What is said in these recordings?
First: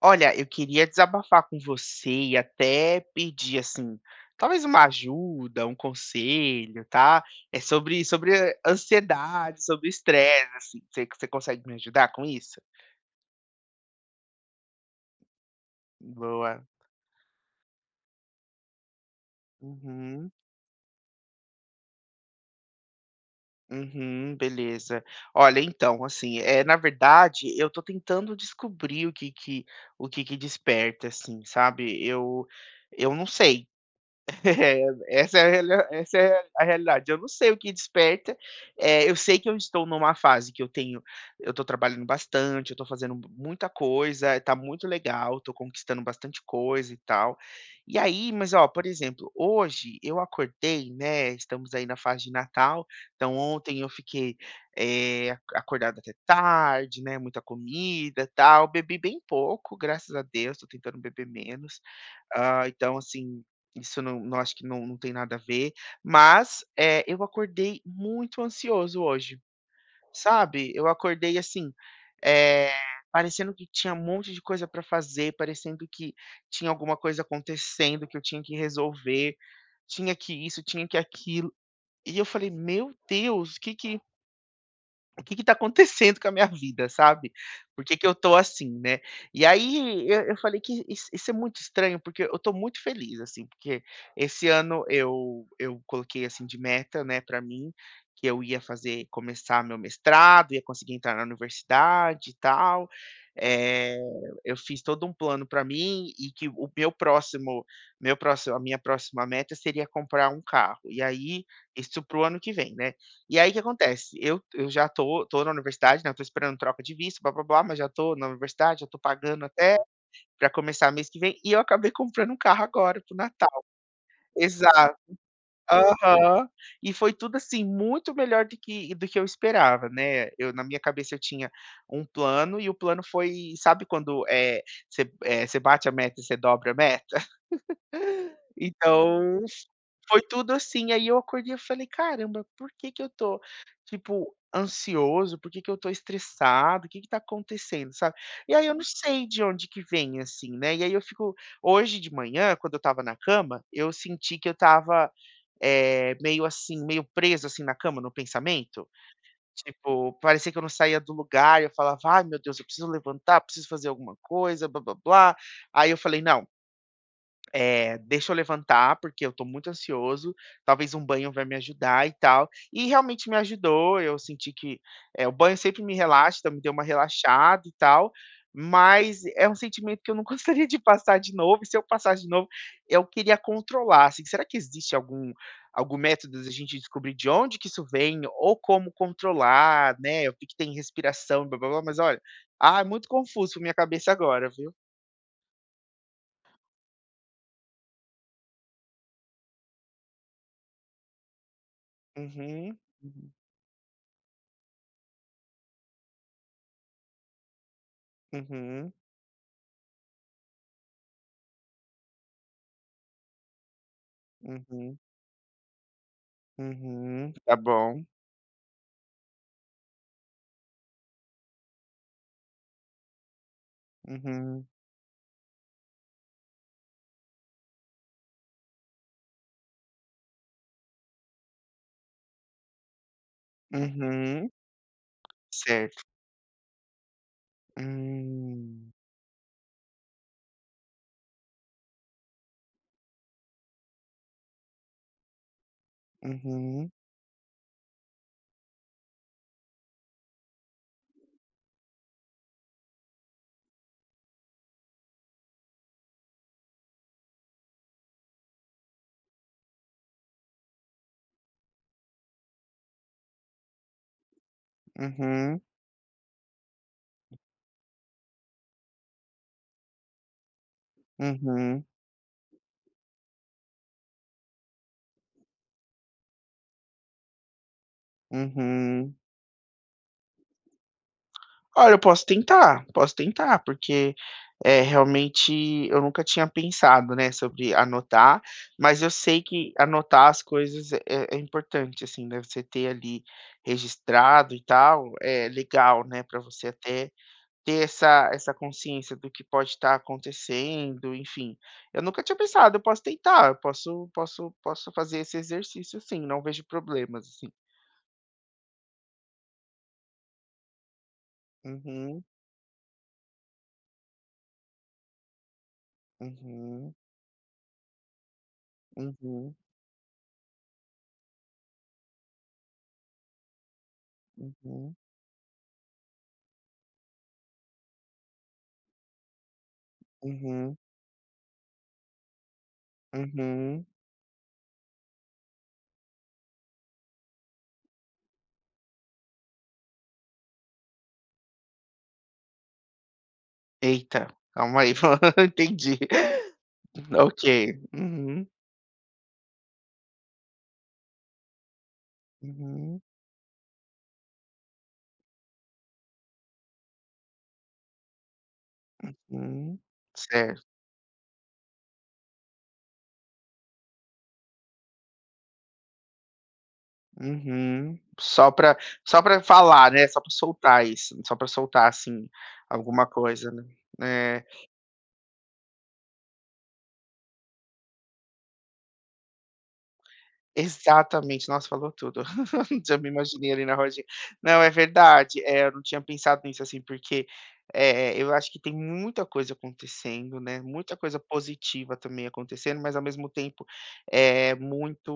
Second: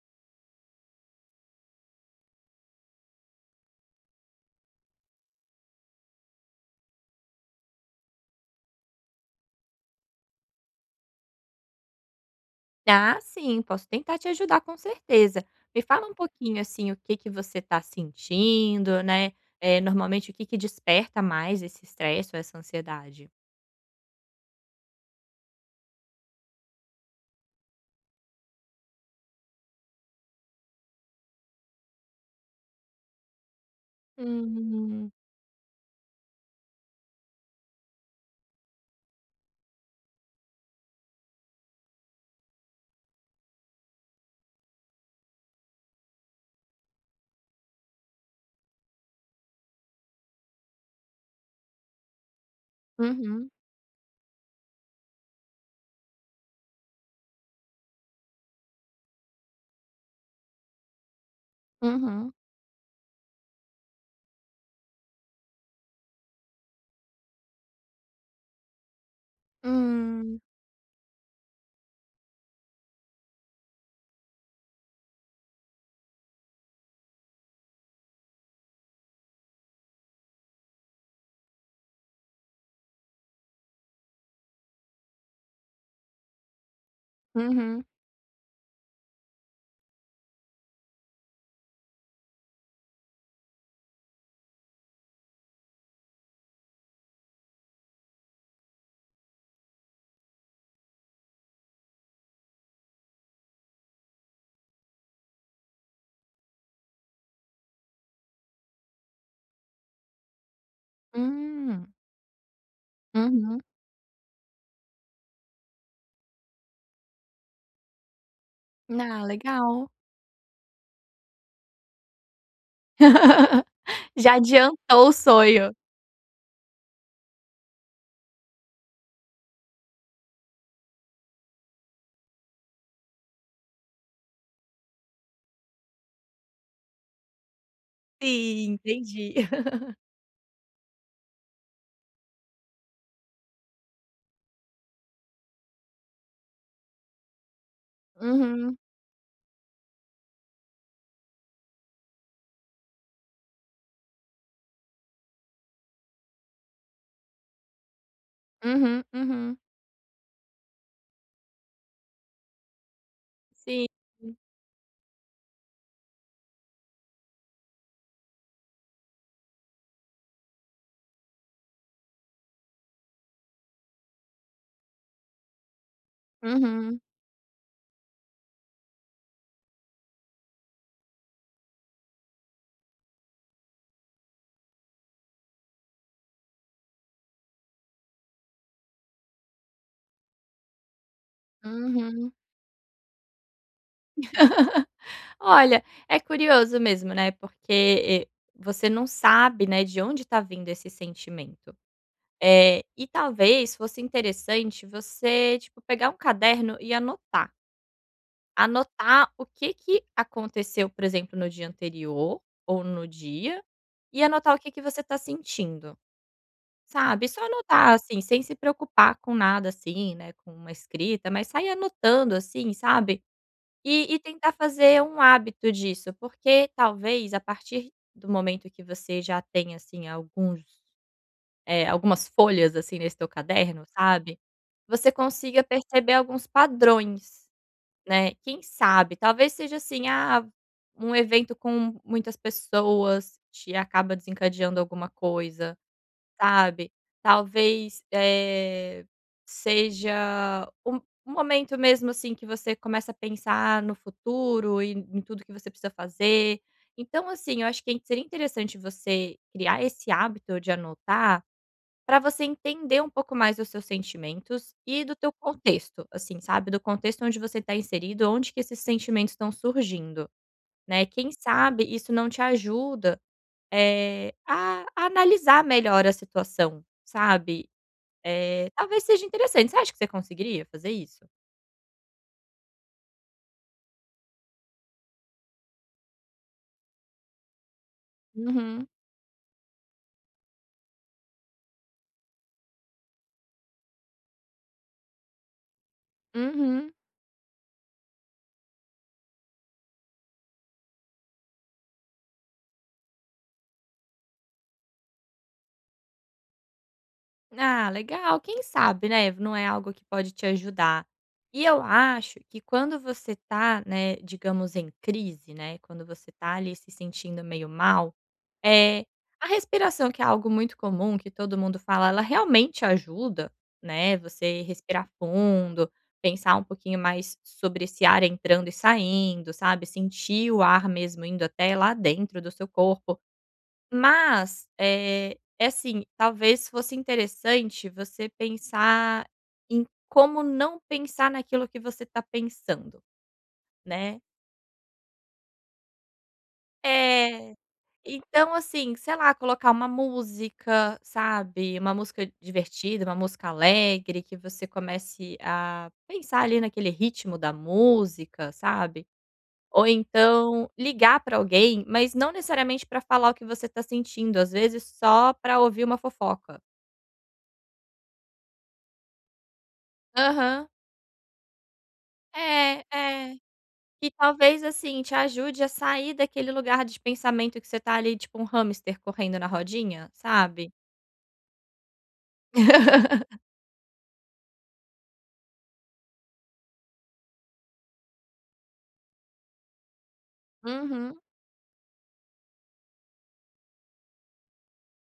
Olha, eu queria desabafar com você e até pedir assim, talvez uma ajuda, um conselho, tá? É sobre ansiedade, sobre estresse, assim. Você consegue me ajudar com isso? Ah, sim, posso tentar te ajudar com certeza. Me fala um pouquinho, Boa. assim, o que que você está sentindo, né, Uhum. normalmente o que que desperta mais esse estresse ou essa ansiedade? Uhum, beleza. Olha, então, assim, é, na verdade, eu tô tentando descobrir o que o que desperta, assim, sabe? Eu não sei. É, Hum. essa é a reali essa é a realidade. Eu não sei o que desperta, eu sei que eu estou numa fase que eu tenho, eu estou trabalhando bastante, eu estou fazendo muita coisa, tá muito legal, estou conquistando bastante coisa e tal. E aí, mas ó, por exemplo, hoje eu acordei, né, estamos aí na fase de Natal, então Uhum, ontem eu fiquei, a acordado até tarde, né, muita comida, tal, bebi bem pouco, graças a Deus, estou tentando beber menos. uhum. Ah, então assim, isso não, acho que não tem nada a ver, mas, eu acordei muito ansioso hoje, Hum. sabe. Eu acordei assim, eh, parecendo que tinha um monte de coisa para fazer, parecendo que tinha alguma coisa acontecendo que eu tinha que resolver, tinha que isso, tinha que aquilo. E eu falei: "Meu Deus, o que o que tá acontecendo com a minha vida, sabe? Por Uhum. que que eu tô assim, né?" E aí eu falei que isso é muito estranho, porque eu tô muito feliz, assim, porque esse ano eu coloquei assim de meta, né, pra mim, que eu ia fazer, começar meu mestrado, ia conseguir entrar na universidade e tal. Eh, eu fiz todo um plano pra mim, e que o meu próximo, a minha próxima meta seria comprar um carro. E aí, Hum. isso pro ano que vem, né? E aí o que Uhum. acontece? Eu já tô na universidade, né, eu tô esperando troca de visto, blá-blá-blá, mas já tô na universidade, já tô Ah, pagando até legal. pra começar mês que vem, e eu acabei comprando um carro agora pro Natal. Já Exato. adiantou o sonho. Aham. E foi tudo, assim, muito melhor do que eu esperava, né. Eu na minha cabeça eu tinha um plano, e o plano foi, sabe quando, é você, você bate a meta e você dobra a meta? Sim, entendi. Então foi tudo assim, aí eu acordei, eu falei: "Caramba, por que que eu tô, tipo, ansioso? Por que que eu tô estressado? O que que tá acontecendo?", sabe. E aí eu Uhum. não sei de onde que vem, assim, né, e aí eu fico hoje de manhã, quando eu estava na cama, eu senti que eu estava, meio assim, meio preso, assim, na cama, no pensamento. Uhum, uhum. Tipo, parecia que eu não saía do lugar, eu falava: "Ai meu Deus, eu preciso levantar, preciso Sim. fazer alguma coisa, blá-blá-blá". Aí eu falei: "Não, é, deixa eu levantar, porque eu tô muito ansioso, talvez um banho vai me ajudar e tal". E realmente me ajudou, eu senti que, o banho sempre me relaxa, então me deu uma Uhum, relaxada e tal, mas é um sentimento que eu não gostaria de passar de novo, e se eu passar de novo, eu queria controlar, assim, será que existe algum, algum método da gente descobrir de onde que isso vem, ou como controlar, né? Eu vi que tem respiração, blá blá blá, mas olha, uhum. ah, é muito confuso pra minha cabeça agora, viu? Olha, é curioso mesmo, né, porque, você não sabe, né, de onde está vindo esse sentimento. Uhum, E uhum, talvez fosse interessante você, tipo, pegar um caderno e anotar. uhum. Anotar o que que aconteceu, por exemplo, no dia anterior ou no dia, e anotar o que que Uhum, você está sentindo, sabe. uhum, Só tá anotar, bom. assim, sem se preocupar com nada, assim, né, com uma escrita, mas sair anotando, assim, sabe. E tentar Uhum, fazer um hábito disso, porque talvez a partir do momento que você já tem, assim, alguns, algumas folhas, assim, nesse teu caderno, sabe, uhum, você consiga certo. perceber alguns padrões, né. Quem Hum, sabe, talvez seja assim, ah, um evento com muitas pessoas te acaba desencadeando alguma coisa. uhum, Sabe, talvez, seja um momento mesmo, assim, que você começa a pensar no futuro e em tudo que você precisa fazer. Então, assim, eu acho que seria interessante você criar esse hábito de anotar, para você entender um pouco mais dos seus sentimentos e do teu uhum, contexto, assim, sabe, do contexto onde você está inserido, onde que esses sentimentos estão surgindo, né. Quem sabe uhum, isso não te ajuda a analisar melhor a situação, sabe. Talvez uhum. seja interessante. Você acha que você conseguiria fazer isso? Olha, eu posso tentar, porque, é, realmente eu nunca tinha pensado, né, sobre anotar, Uhum, mas eu sei que anotar as coisas é importante, assim, né, você ter ali registrado e tal, é legal, né, para você uhum. até ter essa consciência do que pode estar acontecendo, enfim. Eu nunca tinha pensado, eu posso tentar, eu posso fazer esse exercício sim, não vejo problemas, assim. Ah, legal. Quem sabe, né, não é algo que pode te ajudar. E eu Uhum, acho que quando você tá, né, digamos em crise, né, quando você tá ali se uhum, sentindo meio mal. Eh, a uhum, respiração que é algo muito comum, que todo mundo fala, ela realmente ajuda, né, você uhum, respirar fundo, pensar um pouquinho mais sobre esse ar entrando e saindo, sabe, sentir o uhum, ar mesmo indo até lá dentro do seu corpo. uhum. Mas, é assim, talvez fosse interessante você pensar em como não pensar naquilo que você está pensando, né. Eita, calma aí, entendi. Ok. É. Uhum, Então, assim, sei lá, colocar uma música, sabe, uma música uhum, divertida, uma música alegre, que você comece a pensar ali naquele ritmo da música, sabe. uhum. Ou então Certo. ligar pra alguém, mas não necessariamente pra falar o que você tá sentindo, às vezes só pra ouvir uma fofoca. Uhum. Só pra falar, né, só pra Aham. soltar isso, só pra soltar, assim, É, alguma é. coisa, né. Que É. talvez, assim, te ajude a sair daquele lugar de pensamento que você tá ali tipo um hamster correndo na rodinha, sabe. Exatamente, nossa, falou tudo. Já me imaginei ali na rodinha. Não, é verdade, eu não tinha pensado nisso, assim, porque, eu acho que tem muita coisa acontecendo, né, muita Uhum, coisa positiva também acontecendo, mas ao mesmo tempo, é muito,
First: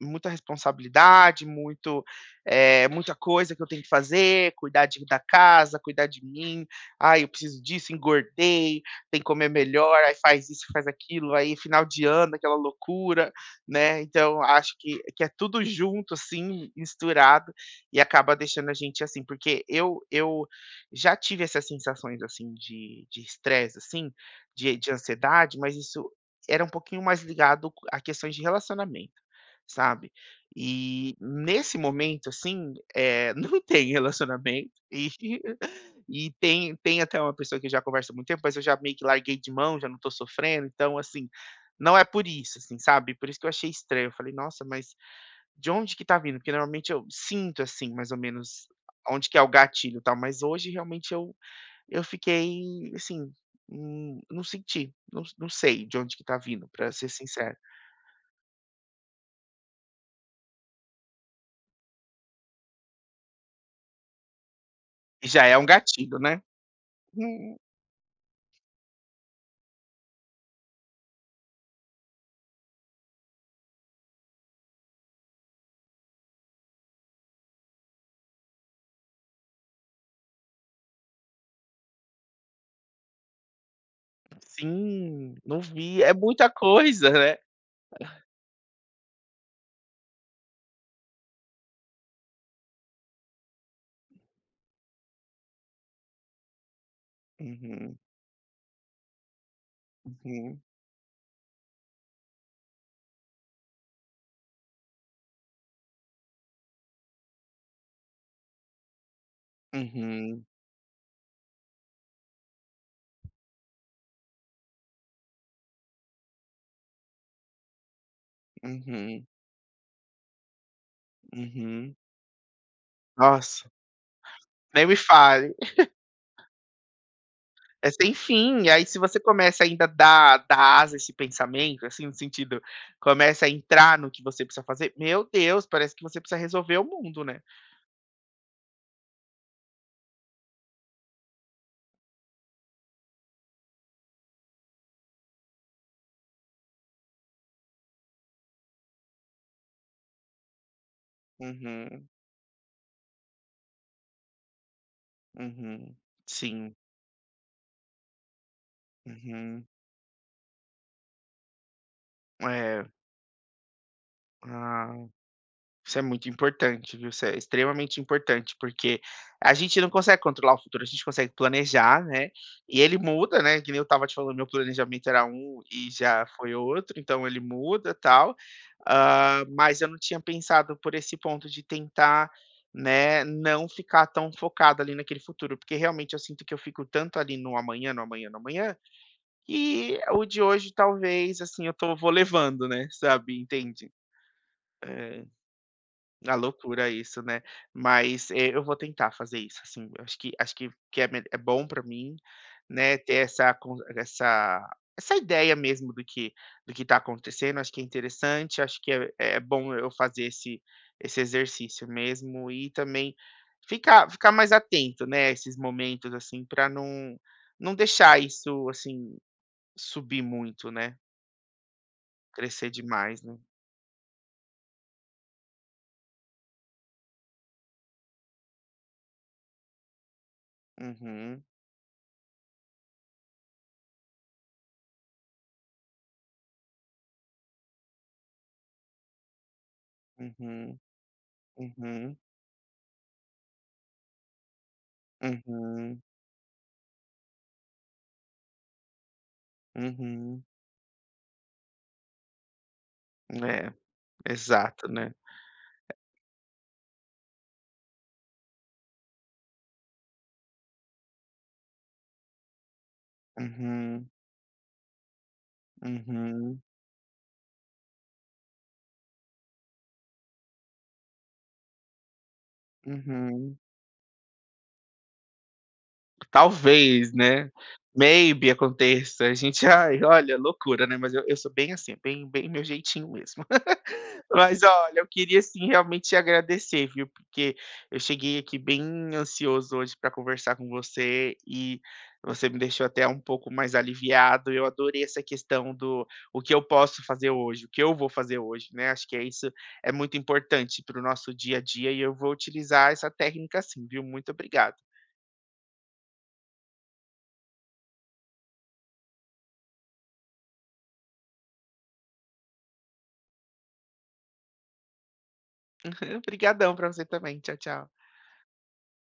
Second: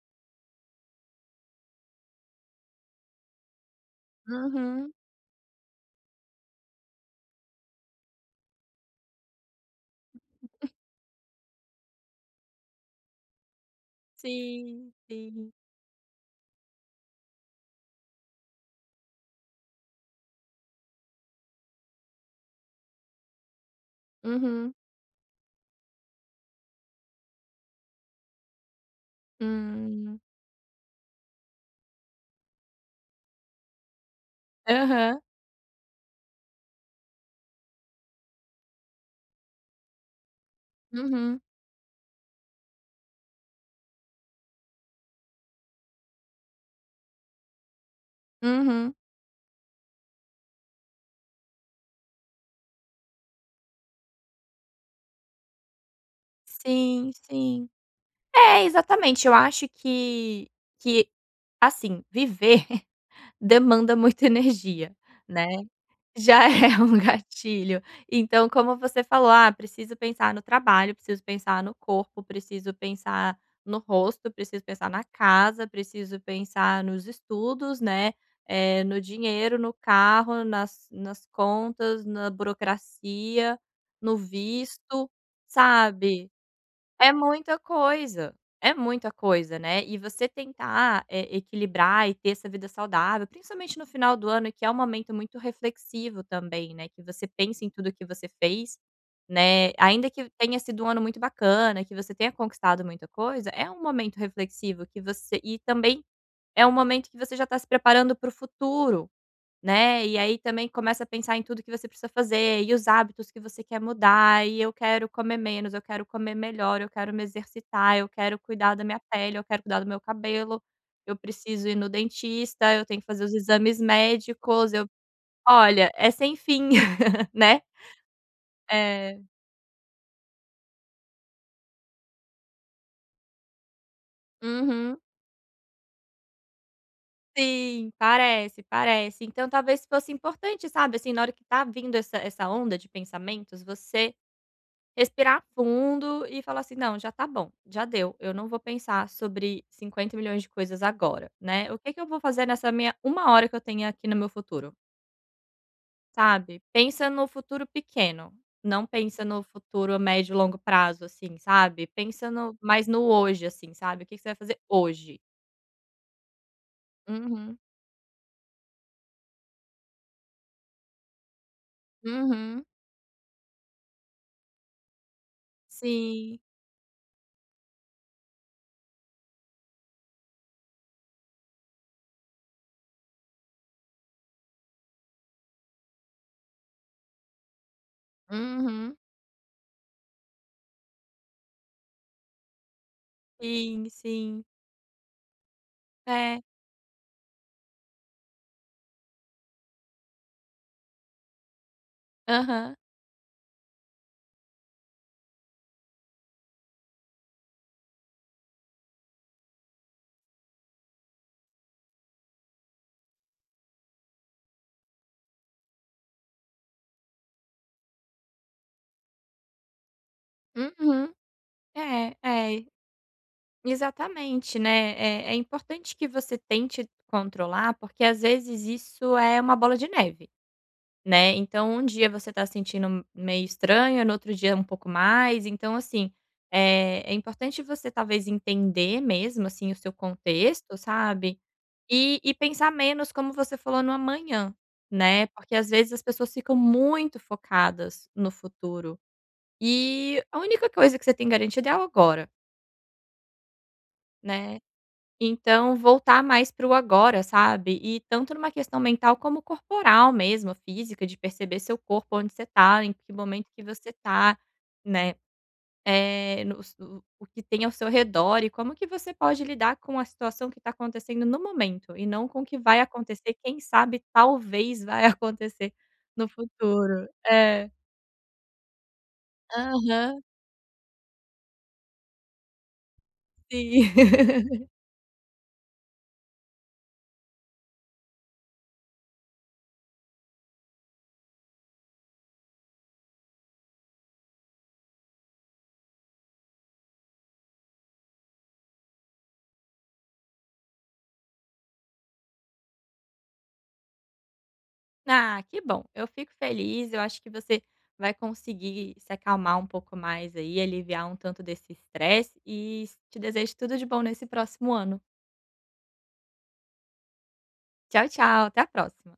muita responsabilidade, muito, muita coisa que eu tenho que fazer, cuidar uhum. de da casa, cuidar de mim. "Ai, eu preciso disso, engordei, tem que comer melhor", aí faz isso, faz aquilo, aí final de ano, aquela loucura, né? Então acho Sim, que é sim. tudo junto assim, misturado, e acaba deixando a gente assim, porque eu já tive essas sensações assim de estresse assim, Uhum. de ansiedade, mas isso era um pouquinho mais ligado a questões de relacionamento, sabe? Hum. E nesse momento assim, eh, não tem relacionamento, Aham. e tem até uma pessoa que eu já converso há muito tempo, mas eu já meio que larguei de mão, já não tô sofrendo, então assim, Uhum, não é por isso, assim, sabe. Por isso que eu achei estranho, eu falei: "Nossa, mas de onde que tá vindo?" Porque normalmente eu sinto, assim, mais ou menos uhum. onde que é o gatilho, e tal, mas hoje realmente eu fiquei, assim, não senti, não sei de onde que tá vindo, pra ser Sim, sincero. sim. É, exatamente. Eu acho que que, assim, viver demanda muita energia, E já né. é um gatilho, né. Já é um Hum, gatilho. Então, como você falou: "Ah, preciso pensar no trabalho, preciso pensar no corpo, preciso pensar no rosto, preciso pensar na casa, preciso pensar nos estudos, né, no dinheiro, no carro, nas contas, na burocracia, no visto", sim, não vi, é sabe? muita coisa, É né. muita coisa, é muita coisa, né. E você tentar, equilibrar e ter essa vida saudável, principalmente no final do ano, que é um momento muito reflexivo também, né, que você pensa em tudo Uhum, que você fez, né, ainda que tenha uhum, sido um ano muito bacana, que você tenha conquistado muita coisa, é um momento reflexivo que você e também é um momento que você já está se preparando para o futuro. Né, e aí uhum, também começa a pensar em tudo que você precisa fazer, e os hábitos que você quer mudar, e eu quero comer menos, eu quero comer melhor, eu quero me exercitar, eu quero cuidar da minha uhum. pele, eu quero cuidar do meu cabelo, eu preciso ir no Uhum. dentista, eu tenho que fazer os Nossa, exames médicos, eu nem me fale. olha, é sem fim, né. É sem fim, e aí se É. você começa ainda a dar asa a esse pensamento, assim, no sentido, começa a entrar no que você precisa fazer, Uhum. meu Deus, parece que você precisa resolver o mundo, né. Sim, parece, parece. Então talvez fosse importante, sabe, assim, na hora que tá vindo essa onda de pensamentos, você respirar fundo e falar assim: "Não, já tá bom, já deu. Eu não vou pensar sobre 50 milhões de coisas agora, né. O que que eu Uhum, vou fazer nessa minha uma hora que eu tenho aqui no meu futuro?", uhum. sabe. Sim, Pensa no futuro pequeno, não pensa no uhum. futuro a médio e longo prazo, assim, sabe. Pensa no É, mais no hoje, assim, sabe. O que que você vai fazer ah. hoje. Isso é muito importante, viu? Isso é Uhum, extremamente importante, porque a gente não consegue controlar o futuro, a gente consegue planejar, né? uhum, E ele muda, né? Que nem eu estava te falando, meu planejamento era um e já sim, foi outro, então ele muda tal. Ah, mas eu não tinha pensado por esse ponto de tentar, né, não ficar tão focado ali naquele futuro, porque realmente eu sinto que eu fico tanto ali no amanhã, no amanhã, no amanhã, uhum, e o de hoje talvez, assim, eu tô, vou levando, né? Sabe? sim, Entende? sim. É, a É, loucura isso, né. Mas, eh, eu vou tentar fazer isso, assim, eu acho que acho que é me é bom para mim, aham, né, ter essa con essa essa ideia mesmo do que está acontecendo, acho que é interessante, acho que é bom eu fazer esse exercício mesmo, e também ficar mais atento, né, a esses momentos, assim, para não deixar isso, assim, subir muito, né, uhum, é, é. crescer demais, né. Exatamente, né. É importante que você tente controlar, porque às vezes isso é uma bola de neve, né. Uhum, Então um dia você tá sentindo meio estranho, no outro dia um pouco mais, então assim, é importante você talvez entender mesmo, assim, o seu contexto, uhum, sabe. uhum, E pensar menos, como você falou, no amanhã, né, porque às vezes uhum. as pessoas ficam muito focadas no futuro, e a Uhum. única coisa que você tem garantido é o agora, É, né. exato, né. Então, voltar mais para o agora, sabe? E tanto numa questão mental como corporal mesmo, física, de perceber seu corpo, onde você tá, em que momento que você Uhum, tá, né? É no uhum, o que tem ao seu redor e como que você pode lidar com a situação que está acontecendo no momento e não com o que vai acontecer, uhum. quem sabe talvez vai acontecer no futuro. Talvez, né, É. maybe aconteça, a gente ai, Aham, olha, loucura, né, mas eu sou bem assim, bem meu jeitinho mesmo. sim. Mas olha, eu queria sim realmente te agradecer, viu? Porque eu cheguei aqui bem ansioso hoje para conversar com você, e você me deixou até um pouco mais aliviado. Eu adorei essa questão do o que eu posso fazer hoje, o que eu vou fazer hoje, né? Acho que é isso, é muito importante para o nosso dia a dia, e eu vou utilizar essa técnica sim, viu? Muito obrigado. Ah, que bom. Eu fico feliz. Eu acho que você vai conseguir se acalmar um pouco mais aí, aliviar um tanto desse estresse e te desejo tudo de bom nesse próximo ano. Obrigadão para você também. Tchau, tchau. Tchau, tchau. Até a próxima.